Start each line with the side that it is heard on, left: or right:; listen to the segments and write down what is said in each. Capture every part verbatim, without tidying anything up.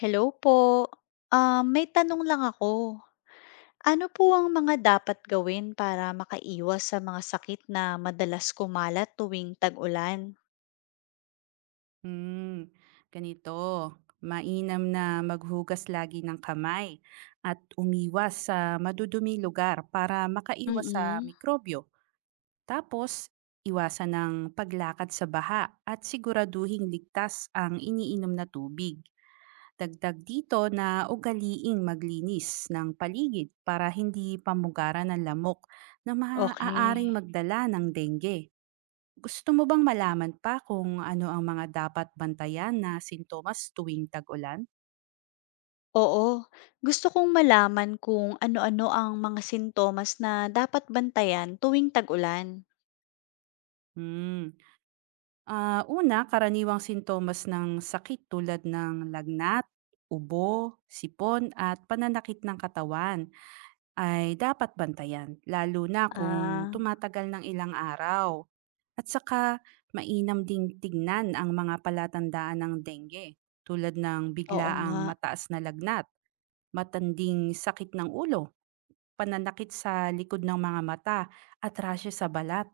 left: Hello po. Ah, may tanong lang ako. Ano po ang mga dapat gawin para makaiwas sa mga sakit na madalas kumalat tuwing tag-ulan?
right: Hmm, ganito. Mainam na maghugas lagi ng kamay at umiwas sa madudumi lugar para makaiwas sa
left: Mm.
right: mikrobyo. Tapos, iwasan ng paglakad sa baha at siguraduhing ligtas ang iniinom na tubig. Dagdag dito na ugaliing maglinis ng paligid para hindi pamugaran ng lamok na maaaring
left: Okay.
right: magdala ng dengue. Gusto mo bang malaman pa kung ano ang mga dapat bantayan na sintomas tuwing tag-ulan?
left: Oo, gusto kong malaman kung ano-ano ang mga sintomas na dapat bantayan tuwing tag-ulan.
right: Hmm. Ah, una, karaniwang sintomas ng sakit tulad ng lagnat, ubo, sipon at pananakit ng katawan ay dapat bantayan, lalo na kung
left: Ah,
right: tumatagal ng ilang araw. At saka, mainam ding tignan ang mga palatandaan ng dengue, tulad ng
left: oo nga.
right: biglaang mataas na lagnat, matanding sakit ng ulo. Pananakit sa likod ng mga mata at rashes sa balat.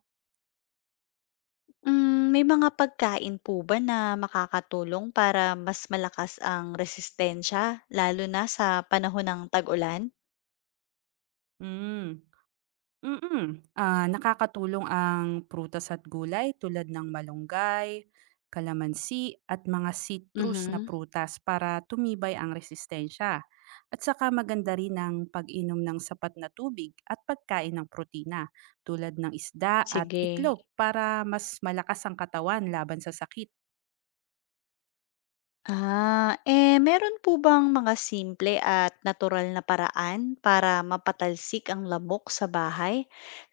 left: Hmm, may mga pagkain po ba na makakatulong para mas malakas ang resistensya lalo na sa panahon ng tag-ulan?
right: Hmm, mm. Mm-mm. Ah, nakakatulong ang prutas at gulay tulad ng malunggay, kalamansi at mga citrus na
left: Mhm.
right: prutas para tumibay ang resistensya. At saka maganda rin ang pag-inom ng sapat na tubig at pagkain ng protina tulad ng isda at
left: Sige.
right: itlog para mas malakas ang katawan laban sa sakit.
left: Ah, eh meron po bang mga simple at natural na paraan para mapatalsik ang lamok sa bahay,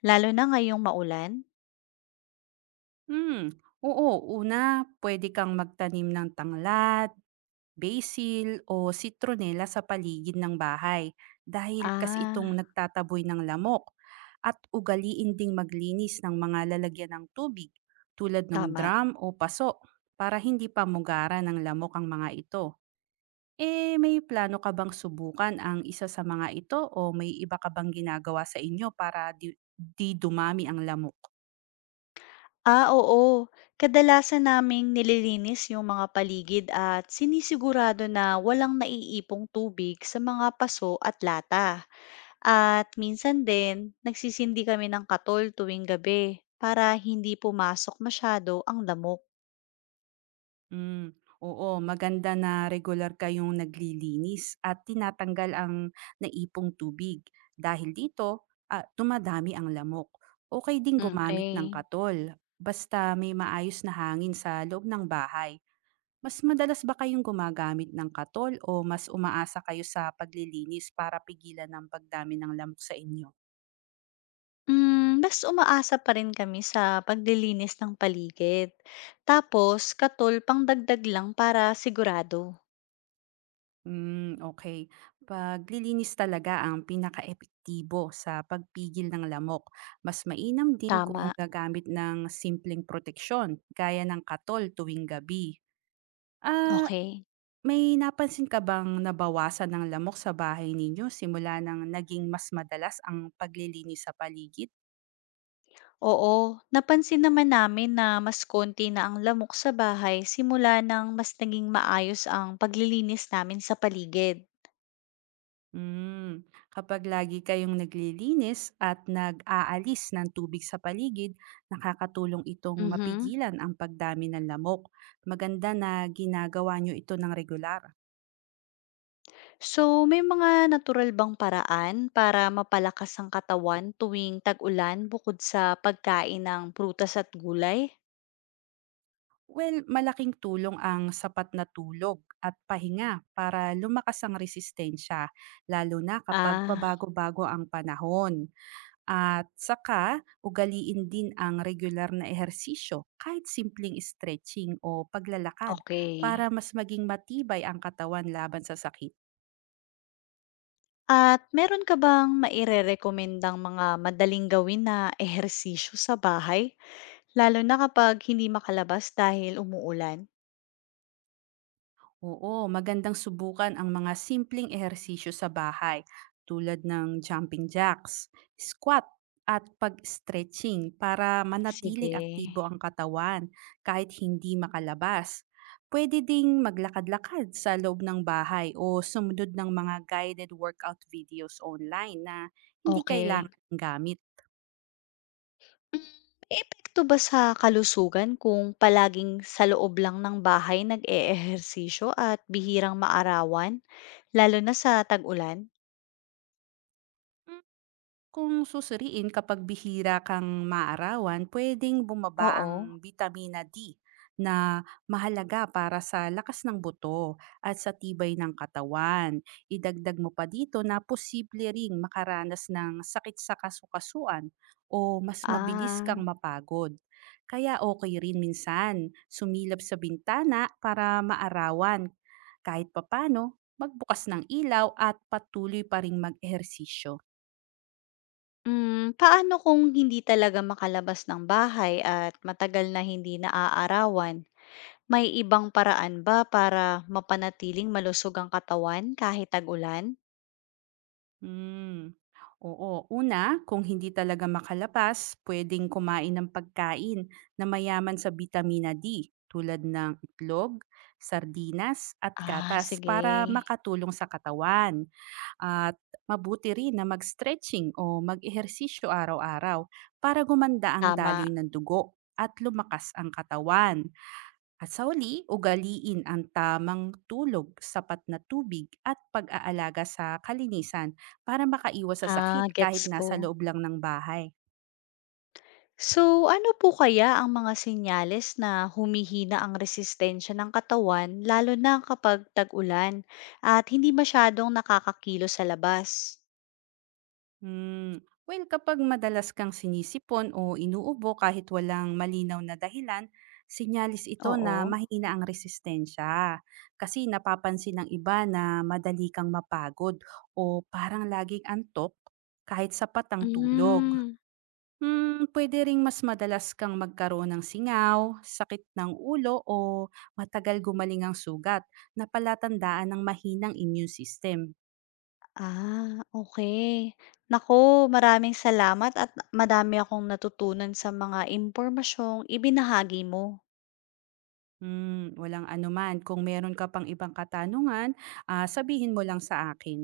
left: lalo na ngayong maulan?
right: Hmm. Oo, una, pwede kang magtanim ng tanglad, basil o citronella sa paligid ng bahay dahil kasi itong
left: Ah,
right: nagtataboy ng lamok at ugaliin ding maglinis ng mga lalagyan ng tubig tulad ng
left: tama.
right: drum o paso para hindi pamugaran ng lamok ang mga ito. Eh, may plano ka bang subukan ang isa sa mga ito o may iba ka bang ginagawa sa inyo para di, di dumami ang lamok?
left: Ah, oo. Kadalasan naming nililinis yung mga paligid at sinisigurado na walang naiipong tubig sa mga paso at lata. At minsan din, nagsisindi kami ng katol tuwing gabi para hindi pumasok masyado ang lamok.
right: Hmm, oo, maganda na regular kayong naglilinis at tinatanggal ang naipong tubig dahil dito, ah, tumadami ang lamok. Okey din
left: Mm.
right: gumamit ng
left: Okay.
right: katol basta may maayos na hangin sa loob ng bahay. Mas madalas ba kayong gumagamit ng katol o mas umaasa kayo sa paglilinis para pigilan ang pagdami ng lamok sa inyo?
left: Hmm, mas umaasa pa rin kami sa paglilinis ng paligid. Tapos katol pangdagdag lang para sigurado.
right: Hmm, okey. Paglilinis talaga ang pinaka epektibo sa pagpigil ng lamok. Mas mainam din kung
left: Tama,
right: gagamit ng simpleng proteksyon gaya ng katol tuwing gabi. Ah,
left: okay.
right: may napansin ka bang nabawasan ng lamok sa bahay ninyo simula nang naging mas madalas ang paglilinis sa paligid?
left: Oo, napansin naman namin na mas konti na ang lamok sa bahay simula nang mas naging maayos ang paglilinis namin sa paligid.
right: Hmm, kapag lagi kayong naglilinis at nag-aalis ng tubig sa paligid, nakakatulong itong
left: Mhm.
right: mapigilan ang pagdami ng lamok. Maganda na ginagawa nyo ito ng regular.
left: So may mga natural bang paraan para mapalakas ang katawan tuwing tag-ulan bukod sa pagkain ng prutas at gulay?
right: Well, malaking tulong ang sapat na tulog at pahinga para lumakas ang resistensya, lalo na kapag
left: Ah,
right: pabago-bago ang panahon. At saka, ugaliin din ang regular na ehersisyo, kahit simpleng stretching o paglalakad, para
left: okay.
right: mas maging matibay ang katawan laban sa sakit.
left: At meron ka bang mairerekomendang mga madaling gawin na ehersisyo sa bahay? Lalo na kapag hindi makalabas dahil umuulan?
right: Oo, magandang subukan ang mga simpleng ehersisyo sa bahay tulad ng jumping jacks, squat, at pag-stretching para
left: Sige,
right: manatiling aktibo ang katawan kahit hindi makalabas. Pwede ding maglakad-lakad sa loob ng bahay o sumunod ng mga guided workout videos online na hindi
left: okay.
right: kailangan ng gamit.
left: Hmm, Epekto ba sa kalusugan kung palaging sa loob lang ng bahay nag-eehersisyo at bihirang maarawan, lalo na sa tag-ulan?
right: Kung susuriin kapag bihira kang maarawan, pwedeng bumaba
left: Oo,
right: ang vitamina di na mahalaga para sa lakas ng buto at sa tibay ng katawan. Idagdag mo pa dito na posible ring makaranas ng sakit sa kasukasuan o mas mabilis
left: ah.
right: kang mapagod. Kaya okay rin minsan sumilap sa bintana para maarawan. Kahit papano, magbukas ng ilaw at patuloy pa ring mag-ehersisyo.
left: Hmm, paano kung hindi talaga makalabas ng bahay at matagal na hindi naaarawan? May ibang paraan ba para mapanatiling malusog ang katawan kahit tag-ulan?
right: Hmm, oo. Una, kung hindi talaga makalabas, pwedeng kumain ng pagkain na mayaman sa bitamina di tulad ng itlog, sardinas at
left: Ah,
right: gatas para
left: sige.
right: makatulong sa katawan. At mabuti rin na mag-stretching o mag-ehersisyo araw-araw para gumanda ang
left: Tama.
right: daloy ng dugo at lumakas ang katawan. At sa huli, ugaliin ang tamang tulog, sapat na tubig at pag-aalaga sa kalinisan para makaiwas sa sakit
left: Ah,
right: kahit
left: gets ko.
right: nasa loob lang ng bahay.
left: So, ano po kaya ang mga senyales na humihina ang resistensya ng katawan lalo na kapag tag-ulan at hindi masyadong nakakakilos sa labas?
right: Hmm. Well, kapag madalas kang sinisipon o inuubo kahit walang malinaw na dahilan, sinyalis ito na
left: Oo.
right: mahina ang resistensya. Kasi napapansin ng iba na madali kang mapagod o parang laging antok kahit sapat ang tulog.
left: Hmm.
right: Hmm, puwede ring mas madalas kang magkaroon ng singaw, sakit ng ulo o matagal gumaling ang sugat na palatandaan ng mahinang immune system.
left: Ah, okay. Nako, maraming salamat at madami akong natutunan sa mga impormasyong ibinahagi mo.
right: Hmm, walang anuman. Kung meron ka pang ibang katanungan, ah, sabihin mo lang sa akin.